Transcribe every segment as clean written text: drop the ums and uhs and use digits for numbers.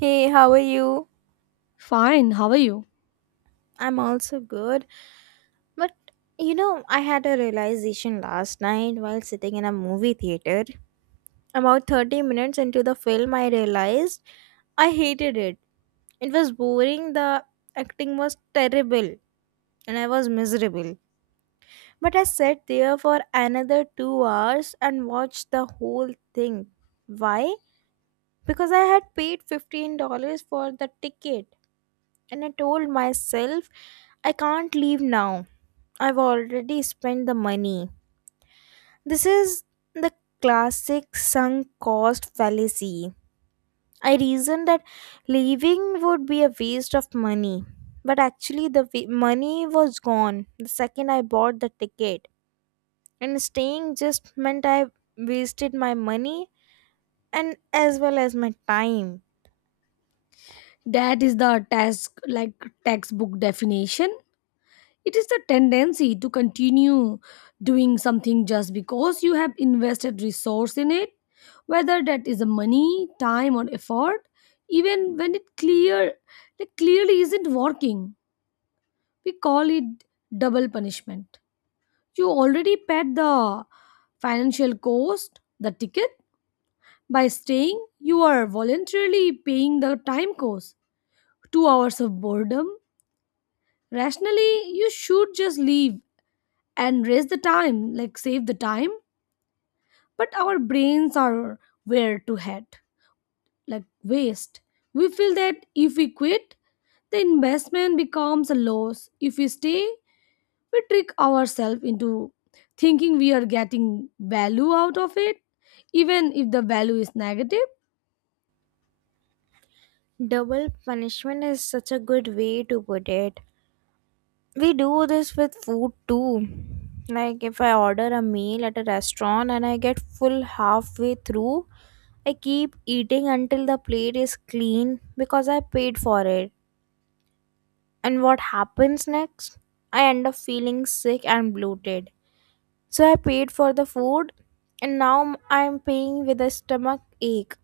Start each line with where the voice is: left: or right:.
right: Hey, how are you?
left: Fine, how are you?
right: I'm also good. But you know, I had a realization last night while sitting in a movie theater. About 30 minutes into the film, I realized I hated it. It was boring, the acting was terrible, and I was miserable. But I sat there for another 2 hours and watched the whole thing. Why? Because I had paid $15 for the ticket. And I told myself, I can't leave now. I've already spent the money. This is the classic sunk cost fallacy. I reasoned that leaving would be a waste of money. But actually, money was gone the second I bought the ticket. And staying just meant I wasted my money and as well as my time.
left: That is the task, like textbook definition. It is the tendency to continue doing something just because you have invested resource in it, whether that is money, time, or effort, even when it clear, like clearly isn't working. We call it double punishment. You already paid the financial cost, the ticket. By staying, you are voluntarily paying the time cost, 2 hours of boredom. Rationally you should just leave and raise the time, like save the time. But our brains are where to head, like waste. We feel that if we quit the investment becomes a loss. If we stay, we trick ourselves into thinking we are getting value out of it, even if the value is negative.
right: Double punishment is such a good way to put it. We do this with food too. Like if I order a meal at a restaurant and I get full halfway through, I keep eating until the plate is clean because I paid for it. And what happens next? I end up feeling sick and bloated. So I paid for the food and now I'm paying with a stomach ache.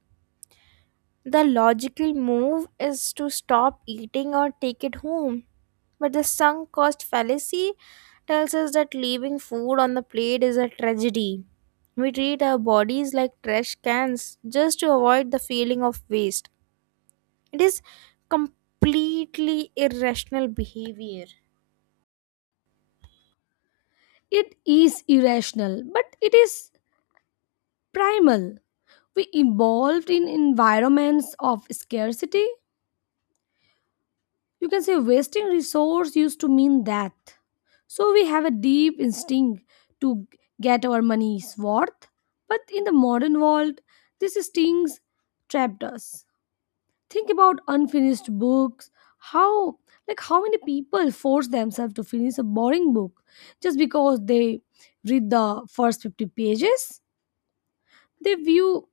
right: The logical move is to stop eating or take it home. But the sunk cost fallacy tells us that leaving food on the plate is a tragedy. We treat our bodies like trash cans just to avoid the feeling of waste. It is completely irrational behavior.
left: It is irrational, but it is primal. We evolved in environments of scarcity. You can say wasting resource used to mean death, so we have a deep instinct to get our money's worth. But in the modern world this stings, trapped us. Think about unfinished books, how like how many people force themselves to finish a boring book just because they read the first 50 pages. They view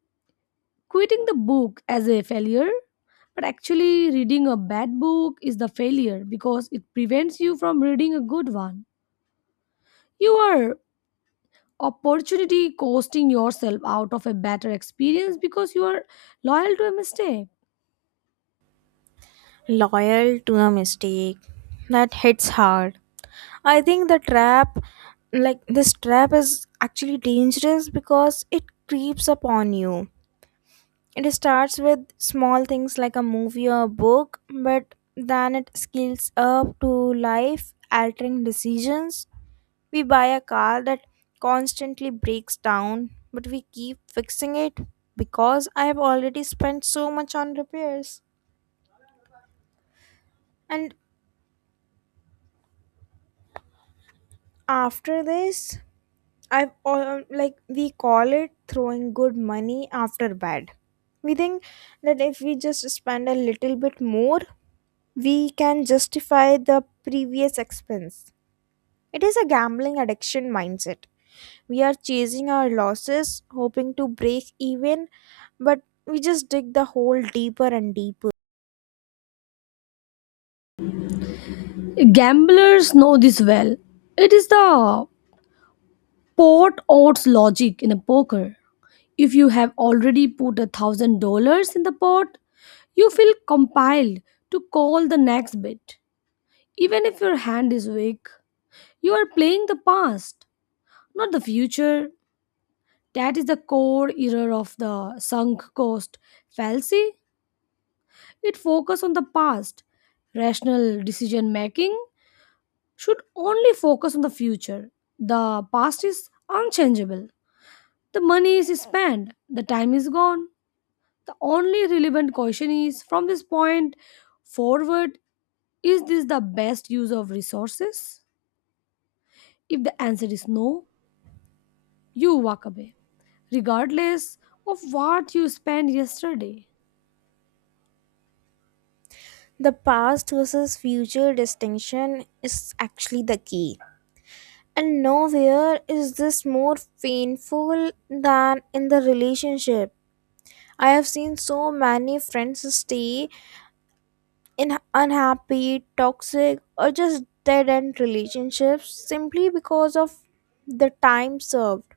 left: quitting the book as a failure, but actually reading a bad book is the failure because it prevents you from reading a good one. You are opportunity costing yourself out of a better experience because you are loyal to a mistake.
right: Loyal to a mistake, that hits hard. I think the trap, like this trap, is actually dangerous because it creeps upon you. It starts with small things like a movie or a book, but then it scales up to life altering decisions. We buy a car that constantly breaks down, but we keep fixing it because I have already spent so much on repairs. And after this, I've all, like we call it throwing good money after bad. We think that if we just spend a little bit more, we can justify the previous expense. It is a gambling addiction mindset. We are chasing our losses, hoping to break even, but we just dig the hole deeper and deeper.
left: Gamblers know this well. It is the pot odds logic in a poker. If you have already put $1,000 in the pot, you feel compelled to call the next bet even if your hand is weak. You are playing the past, not the future. That is the core error of the sunk cost fallacy. It focuses on the past. Rational decision making should only focus on the future. The past is unchangeable. The money is spent, the time is gone. The only relevant question is from this point forward, is this the best use of resources? If the answer is no, you walk away, regardless of what you spent yesterday.
right: The past versus future distinction is actually the key. And nowhere is this more painful than in the relationship. I have seen so many friends stay in unhappy, toxic, or just dead end relationships simply because of the time served.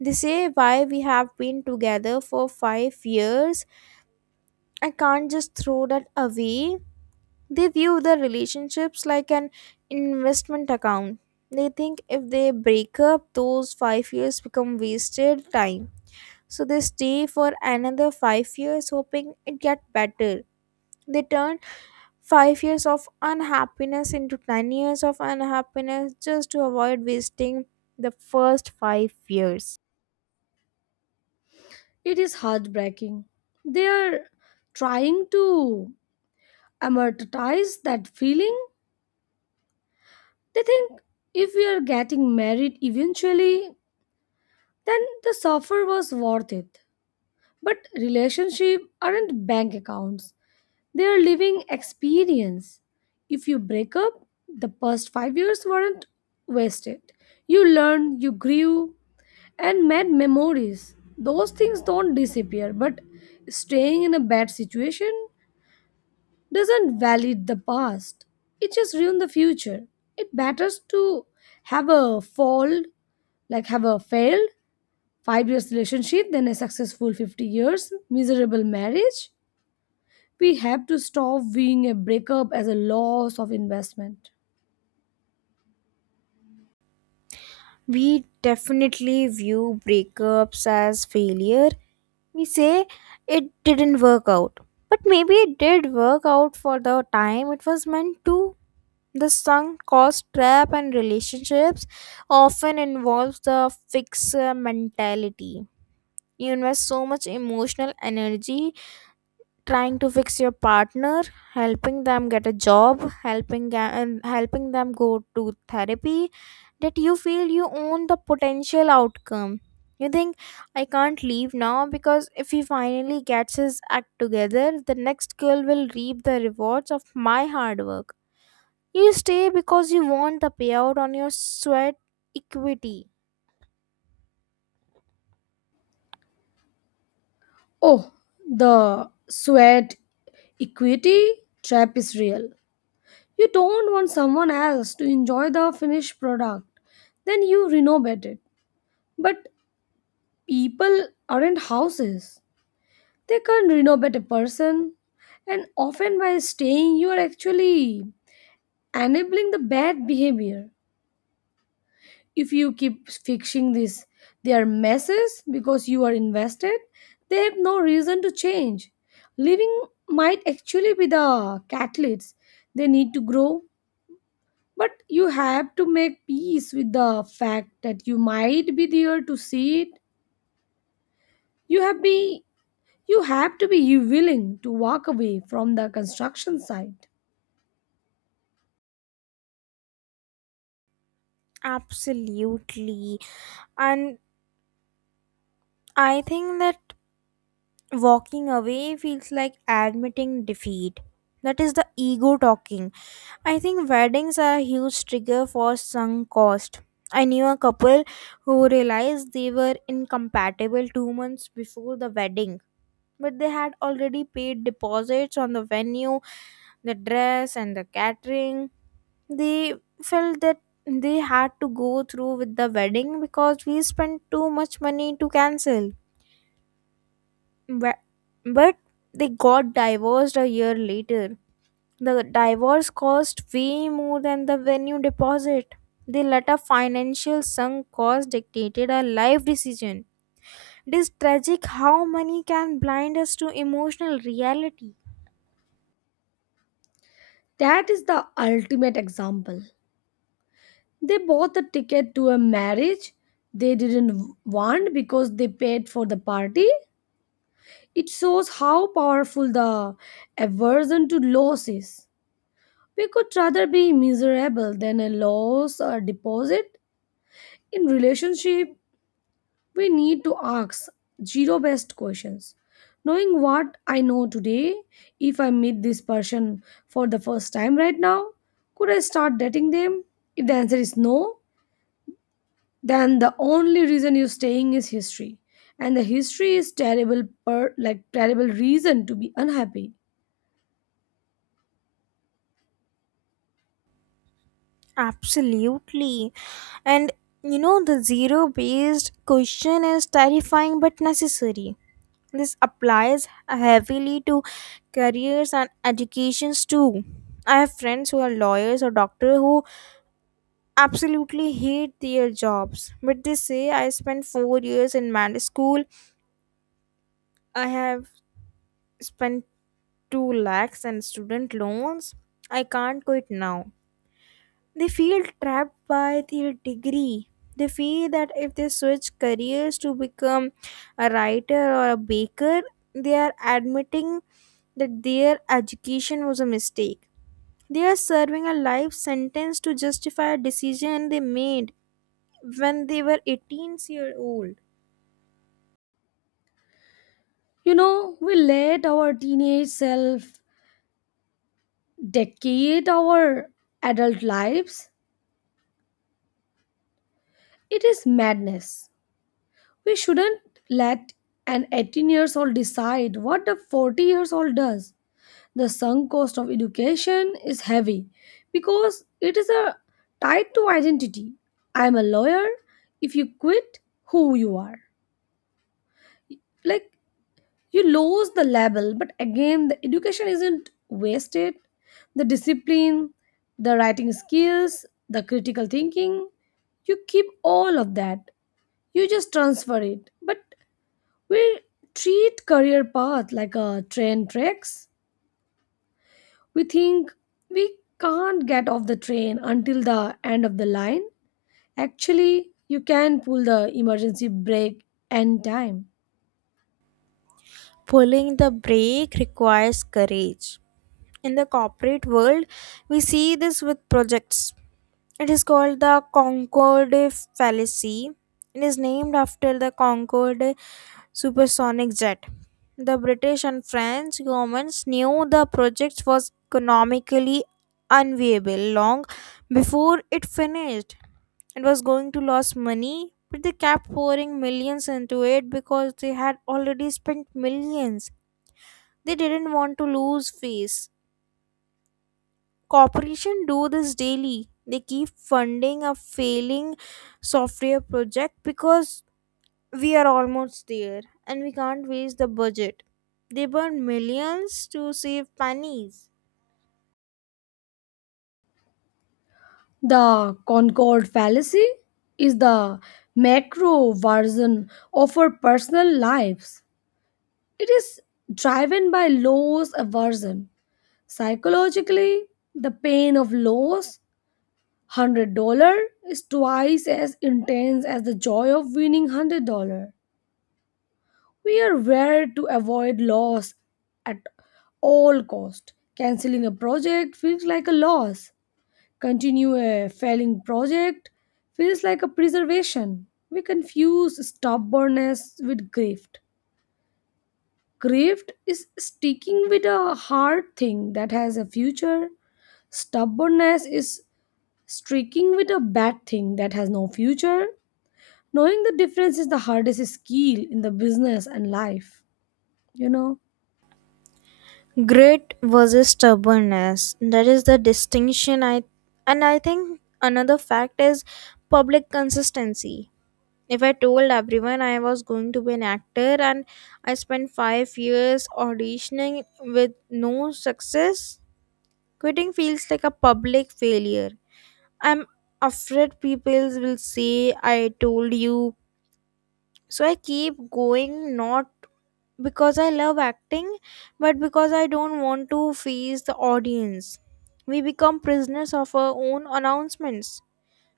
right: They say why we have been together for 5 years. I can't just throw that away. They view the relationships like an investment account. They think if they break up, those 5 years become wasted time. So they stay for another 5 years hoping it get better. They turn 5 years of unhappiness into 10 years of unhappiness just to avoid wasting the first 5 years.
left: It is heartbreaking. They are trying to amortize that feeling. They think if we are getting married eventually, then the suffer was worth it. But relationship aren't bank accounts. They are living experience. If you break up, the past 5 years weren't wasted. You learn, you grew, and made memories. Those things don't disappear, but staying in a bad situation doesn't validate the past. It just ruins the future. It matters to have a fall, like have a failed 5 years relationship, then a successful 50 years, miserable marriage. We have to stop viewing a breakup as a loss of investment.
right: We definitely view breakups as failure. We say it didn't work out. But maybe it did work out for the time it was meant to. The sunk cost trap and relationships often involves the fixer mentality. You invest so much emotional energy trying to fix your partner, helping them get a job, and helping them go to therapy, that you feel you own the potential outcome. You think, I can't leave now because if he finally gets his act together, the next girl will reap the rewards of my hard work. You stay because you want the payout on your sweat equity.
left: Oh, the sweat equity trap is real. You don't want someone else to enjoy the finished product. Then you renovate it. But people aren't houses. They can't renovate a person. And often by staying, you are actually enabling the bad behavior. If you keep fixing this, their messes because you are invested, they have no reason to change. Living might actually be the catalyst they need to grow. But you have to make peace with the fact that you might be there to see it. You have be you have to be willing to walk away from the construction site.
right: Absolutely. And I think that walking away feels like admitting defeat. That is the ego talking. I think weddings are a huge trigger for sunk cost. I knew a couple who realized they were incompatible 2 months before the wedding, but they had already paid deposits on the venue, the dress, and the catering. They felt that they had to go through with the wedding because we spent too much money to cancel. But, but they got divorced a year later. The divorce cost way more than the venue deposit. The latter financial sunk cost dictated a life decision. It is tragic how money can blind us to emotional reality.
left: That is the ultimate example. They bought a ticket to a marriage they didn't want because they paid for the party. It shows how powerful the aversion to loss is. We could rather be miserable than a loss or deposit in relationship. We need to ask zero based questions. Knowing what I know today, if I meet this person for the first time right now, could I start dating them? If the answer is no, then the only reason you're staying is history. And the history is terrible, per like terrible reason to be unhappy.
right: Absolutely. And you know, the zero based question is terrifying but necessary. This applies heavily to careers and educations too. I have friends who are lawyers or doctors who absolutely hate their jobs, but they say I spent 4 years in med school. I have spent two lakhs in student loans. I can't quit now. They feel trapped by their degree. They feel that if they switch careers to become a writer or a baker, they are admitting that their education was a mistake. They are serving a life sentence to justify a decision they made when they were 18 years old.
left: We let our teenage self decade our adult lives. It is madness. We shouldn't let an 18 years old decide what a 40 years old does. The sunk cost of education is heavy because it is a tied to identity. I am a lawyer. If you quit, who you are. Like you lose the label, but again, the education isn't wasted. The discipline, the writing skills, the critical thinking, you keep all of that. You just transfer it. But we treat career path like a train tracks. We think we can't get off the train until the end of the line. Actually, you can pull the emergency brake any time.
right: Pulling the brake requires courage. In the corporate world, we see this with projects. It is called the Concorde fallacy. It is named after the Concorde supersonic jet. The British and French governments knew the project was economically unviable long before it finished. It was going to lose money, but they kept pouring millions into it because they had already spent millions. They didn't want to lose face. Corporation do this daily. They keep funding a failing software project because we are almost there and we can't waste the budget. They burn millions to save pennies.
left: The Concord fallacy is the macro version of our personal lives. It is driven by loss aversion. Psychologically, the pain of loss $100 is twice as intense as the joy of winning $100. We are wired to avoid loss at all cost. Canceling a project feels like a loss. Continue a failing project feels like a preservation. We confuse stubbornness with grift. Grift is sticking with a hard thing that has a future. Stubbornness is sticking with a bad thing that has no future. Knowing the difference is the hardest skill in the business and life. You know,
right: Grit versus stubbornness, that is the distinction. I and I think another fact is public consistency. If I told everyone I was going to be an actor and I spent 5 years auditioning with no success, quitting feels like a public failure. I'm afraid people will say I told you. So I keep going not because I love acting, but because I don't want to face the audience. We become prisoners of our own announcements.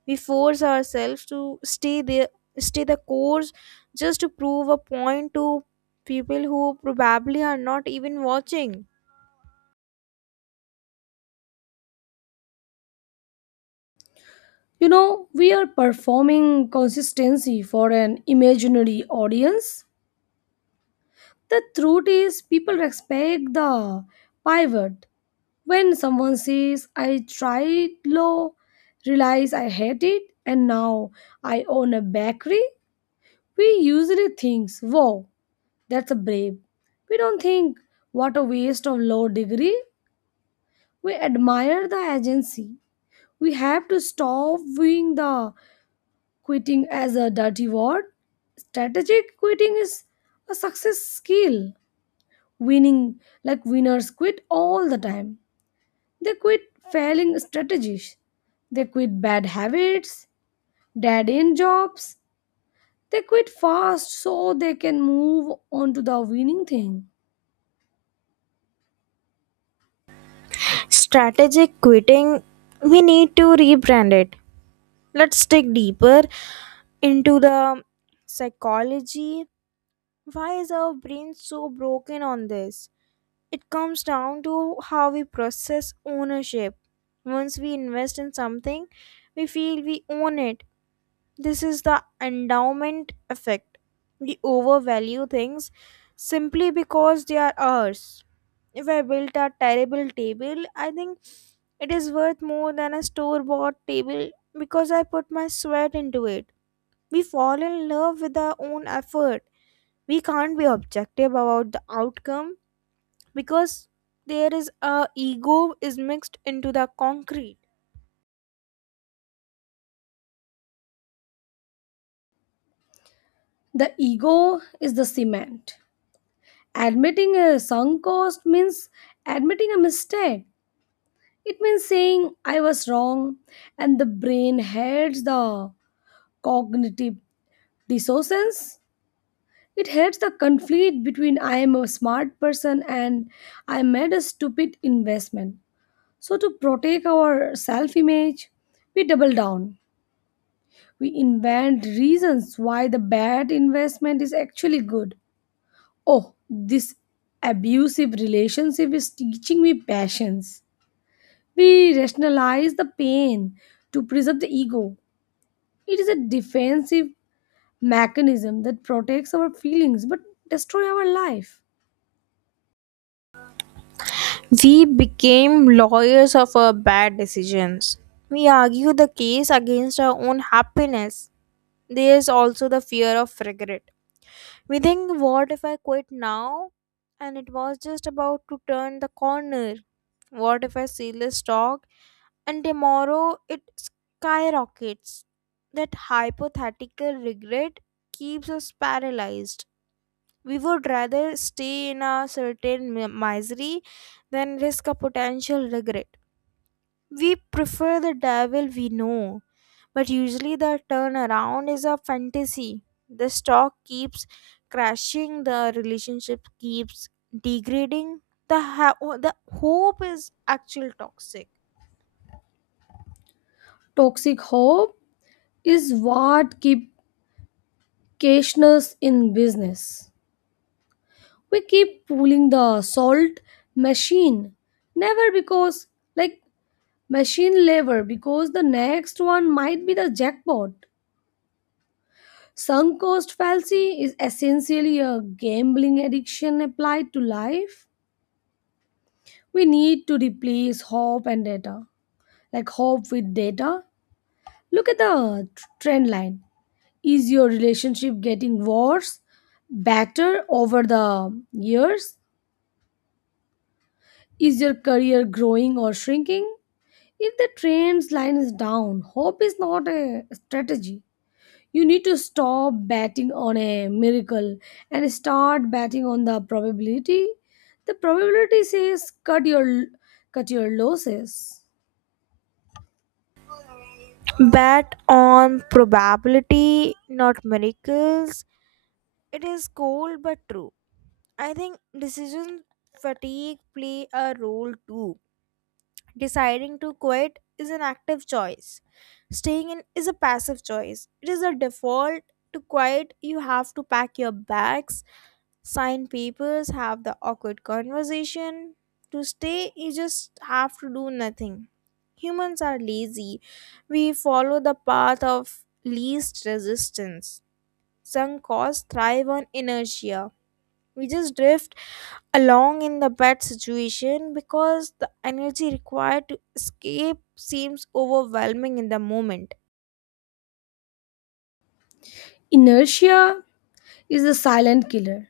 right: We force ourselves to stay there, stay the course, just to prove a point to people who probably are not even watching.
left: we are performing consistency for an imaginary audience. The truth is, people respect the pivot. When someone says, "I tried low, realize I hate it, and now I own a bakery," we usually think, "Wow, that's a brave." We don't think, "What a waste of low degree." We admire the agency. We have to stop viewing the quitting as a dirty word. Strategic quitting is a success skill. Winning, like winners quit all the time. They quit failing strategies. They quit bad habits, dead end jobs. They quit fast so they can move on to the winning thing.
right: Strategic quitting, we need to rebrand it. Let's dig deeper into the psychology. Why is our brain so broken on this? It comes down to how we process ownership. Once we invest in something, we feel we own it. This is the endowment effect. We overvalue things simply because they are ours. If I built a terrible table, I think it is worth more than a store bought table because I put my sweat into it. We fall in love with our own effort. We can't be objective about the outcome because there is a ego is mixed into the concrete.
left: The ego is the cement. Admitting a sunk cost means admitting a mistake. It means saying I was wrong, and the brain hates the cognitive dissonance. It hates the conflict between I am a smart person and I made a stupid investment. So, to protect our self image, we double down. We invent reasons why the bad investment is actually good. Oh, this abusive relationship is teaching me patience. We rationalize the pain to preserve the ego. It is a defensive mechanism that protects our feelings but destroys our life.
right: We became lawyers of our bad decisions. We argue the case against our own happiness. There is also the fear of regret. We think, what if I quit now? And it was just about to turn the corner. What if I sell this stock and tomorrow it skyrockets. That hypothetical regret keeps us paralyzed. We would rather stay in a certain misery than risk a potential regret. We prefer the devil we know, but usually the turnaround is a fantasy. The stock keeps crashing, the relationship keeps degrading, the hope is actually toxic.
left: Toxic hope is what keeps cashness in business. We keep pulling the salt machine, never because like machine lever because the next one might be the jackpot. Sunk cost fallacy is essentially a gambling addiction applied to life. We need to replace hope and data, like hope with data. Look at the trend line. Is your relationship getting worse, better over the years? Is your career growing or shrinking? If the trend line is down, hope is not a strategy. You need to stop betting on a miracle and start betting on the probability. The probability says cut your losses.
right: Bet on probability, not miracles. It is cold but true. I think decision fatigue play a role too. Deciding to quit is an active choice. Staying in is a passive choice. It is a default to quit. You have to pack your bags, sign papers, have the awkward conversation. To stay, you just have to do nothing. Humans are lazy. We follow the path of least resistance. Sunk costs thrive on inertia. We just drift along in the bad situation because the energy required to escape seems overwhelming in the moment.
left: Inertia is a silent killer.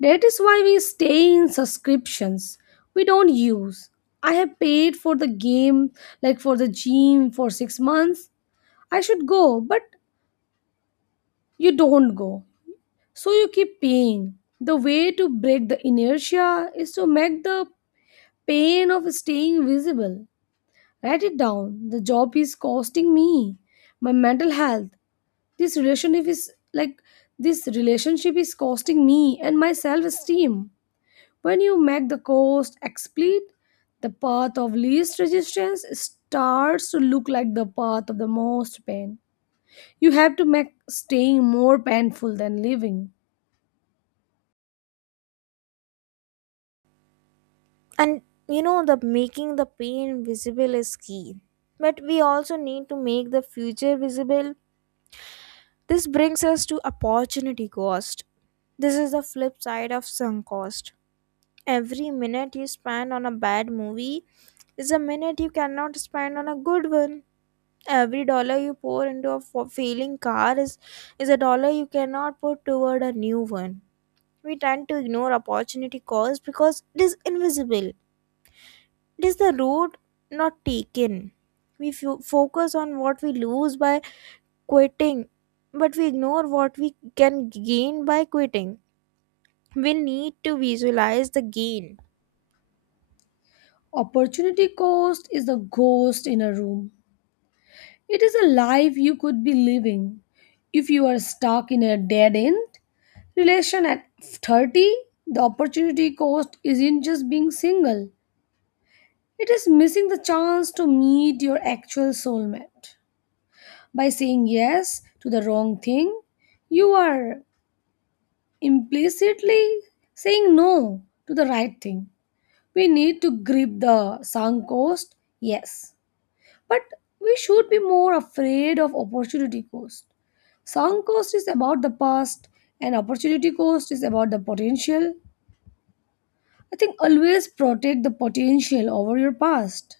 left: That is why we stay in subscriptions we don't use. I have paid for the game, like for the gym, for 6 months. I should go, but you don't go. So you keep paying. The way to break the inertia is to make the pain of staying visible. Write it down. The job is costing me. My mental health. This relationship is like this relationship is costing me and my self esteem. When you make the cost explicit, the path of least resistance starts to look like the path of the most pain. You have to make staying more painful than living.
right: And you know, the making the pain visible is key, but we also need to make the future visible. This brings us to opportunity cost. This is the flip side of sunk cost. Every minute you spend on a bad movie is a minute you cannot spend on a good one. Every dollar you pour into a failing car is a dollar you cannot put toward a new one. We tend to ignore opportunity cost because it is invisible. It is the road not taken. We focus on what we lose by quitting, but we ignore what we can gain by quitting. We need to visualize the gain.
left: Opportunity cost is the ghost in a room. It is a life you could be living. If you are stuck in a dead end relation at 30, the opportunity cost isn't just being single, it is missing the chance to meet your actual soulmate. By saying yes to the wrong thing, you are implicitly saying no to the right thing. We need to grip the sunk cost, yes, but we should be more afraid of opportunity cost. Sunk cost is about the past, and opportunity cost is about the potential. I think always protect the potential over your past.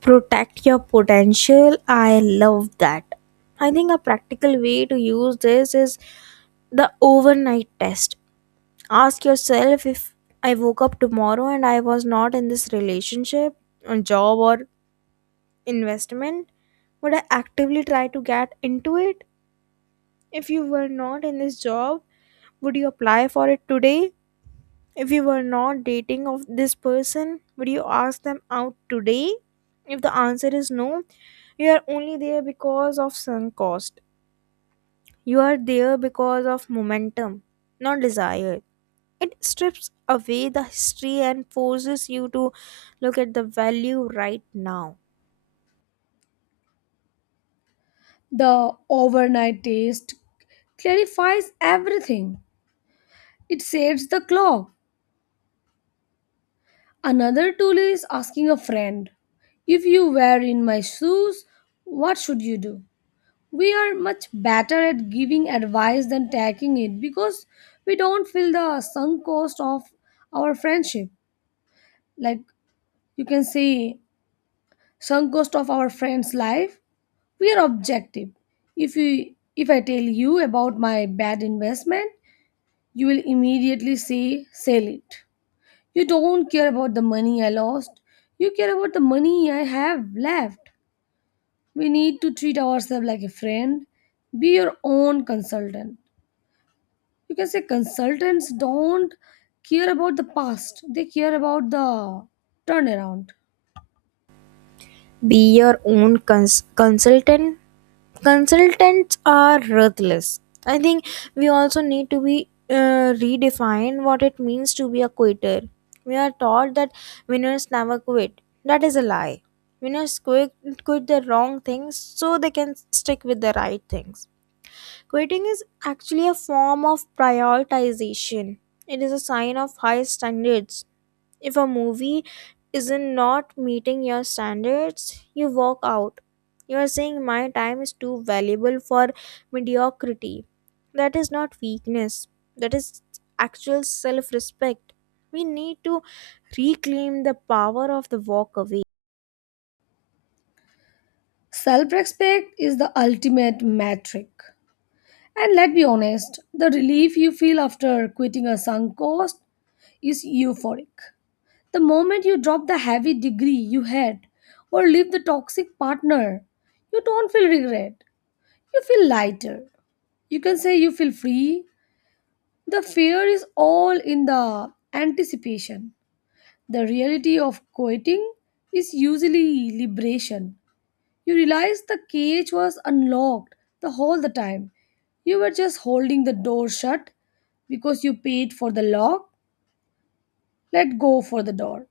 right: Protect your potential. I love that. I think a practical way to use this is the overnight test. Ask yourself, if I woke up tomorrow and I was not in this relationship, a job, or investment, would I actively try to get into it? If you were not in this job, would you apply for it today? If you were not dating of this person, would you ask them out today? If the answer is no, you are only there because of sunk cost. You are there because of momentum, not desire. It strips away the history and forces you to look at the value right now.
left: The overnight taste clarifies everything. It saves the clock. Another tool is asking a friend. If you were in my shoes, what should you do? We are much better at giving advice than taking it because we don't feel the sunk cost of our friendship. Like you can say, sunk cost of our friend's life. We are objective. If I tell you about my bad investment, you will immediately say sell it. You don't care about the money I lost. You care about the money I have left. We need to treat ourselves like a friend. Be your own consultant. You can say consultants don't care about the past, they care about the turnaround.
right: Be your own consultant. Consultants are ruthless. I think we also need to be redefine what it means to be a quitter. We are taught that winners never quit. That is a lie. Winners quit, quit the wrong things so they can stick with the right things. Quitting is actually a form of prioritization. It is a sign of high standards. If a movie isn't not meeting your standards, you walk out. You are saying my time is too valuable for mediocrity. That is not weakness. That is actual self-respect. We need to reclaim the power of the walk away.
left: Self respect is the ultimate metric. And let's be honest, the relief you feel after quitting a sunk cost is euphoric. The moment you drop the heavy degree you had or leave the toxic partner, you don't feel regret. You feel lighter. You can say you feel free. The fear is all in the anticipation. The reality of quitting is usually liberation. You realize the cage was unlocked the whole the time. You were just holding the door shut because you paid for the lock. Let go for the door.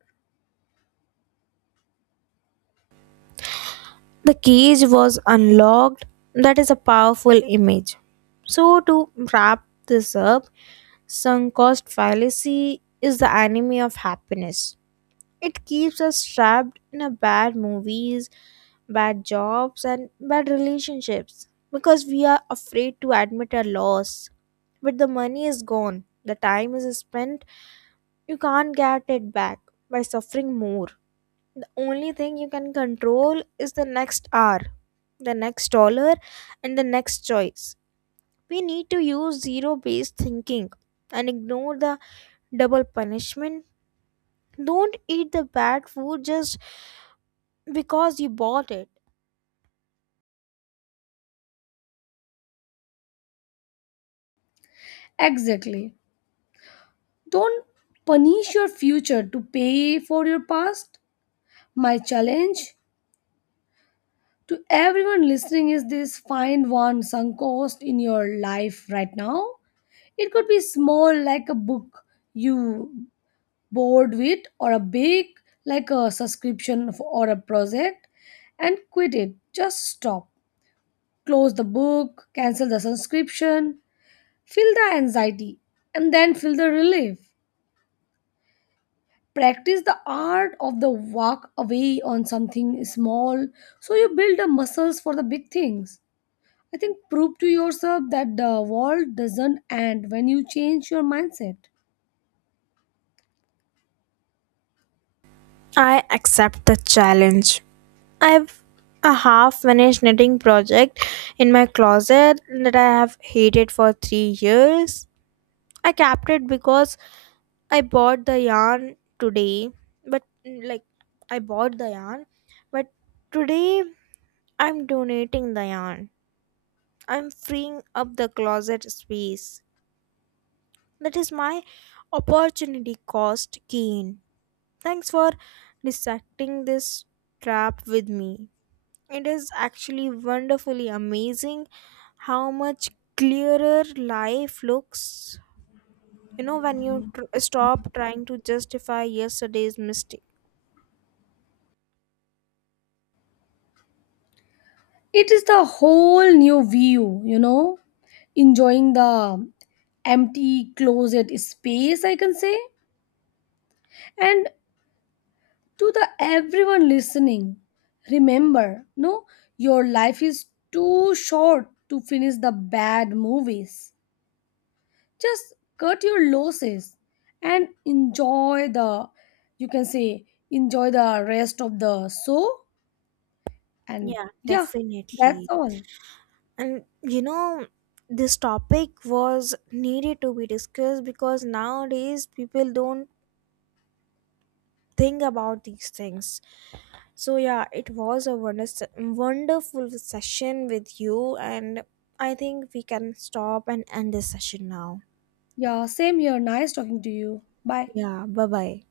right: The cage was unlocked. That is a powerful image. So, to wrap this up, sunk cost fallacy is the enemy of happiness. It keeps us trapped in a bad movies, bad jobs and bad relationships because we are afraid to admit our loss. But the money is gone. The time is spent. You can't get it back by suffering more. The only thing you can control is the next hour, the next dollar, and the next choice. We need to use zero based thinking and ignore the double punishment. Don't eat the bad food just because you bought it.
left: Exactly. Don't punish your future to pay for your past. My challenge to everyone listening is this find one sunk cost in your life right now. It could be small, like a book you bored with, or a big, like a subscription or a project, and quit it. Just stop. Close the book, cancel the subscription, feel the anxiety, and then feel the relief. Practice the art of the walk away on something small so you build the muscles for the big things. I think prove to yourself that the world doesn't end when you change your mindset.
right: I accept the challenge. I have a half finished knitting project in my closet that I have hated for 3 years. I kept it because I bought the yarn today, but I bought the yarn, but today I'm donating the yarn. I'm freeing up the closet space. That is my opportunity cost gain. Thanks for dissecting this trap with me. It is actually wonderfully amazing how much clearer life looks, you know, when you stop trying to justify yesterday's mistake.
left: It is the whole new view. Enjoying the empty closet space, I can say. And to the everyone listening, remember, no, your life is too short to finish the bad movies. Just cut your losses and enjoy the, you can say, enjoy the rest of the show. And
right: Yeah,
left: yeah, that's
right: definitely.
left: all.
right: And you know, this topic was needed to be discussed because nowadays people don't think about these things. So yeah, it was a wonderful session with you, and I think we can stop and end this session now.
left: Yeah, same here. Nice talking to you. Bye.
right: Yeah, bye bye.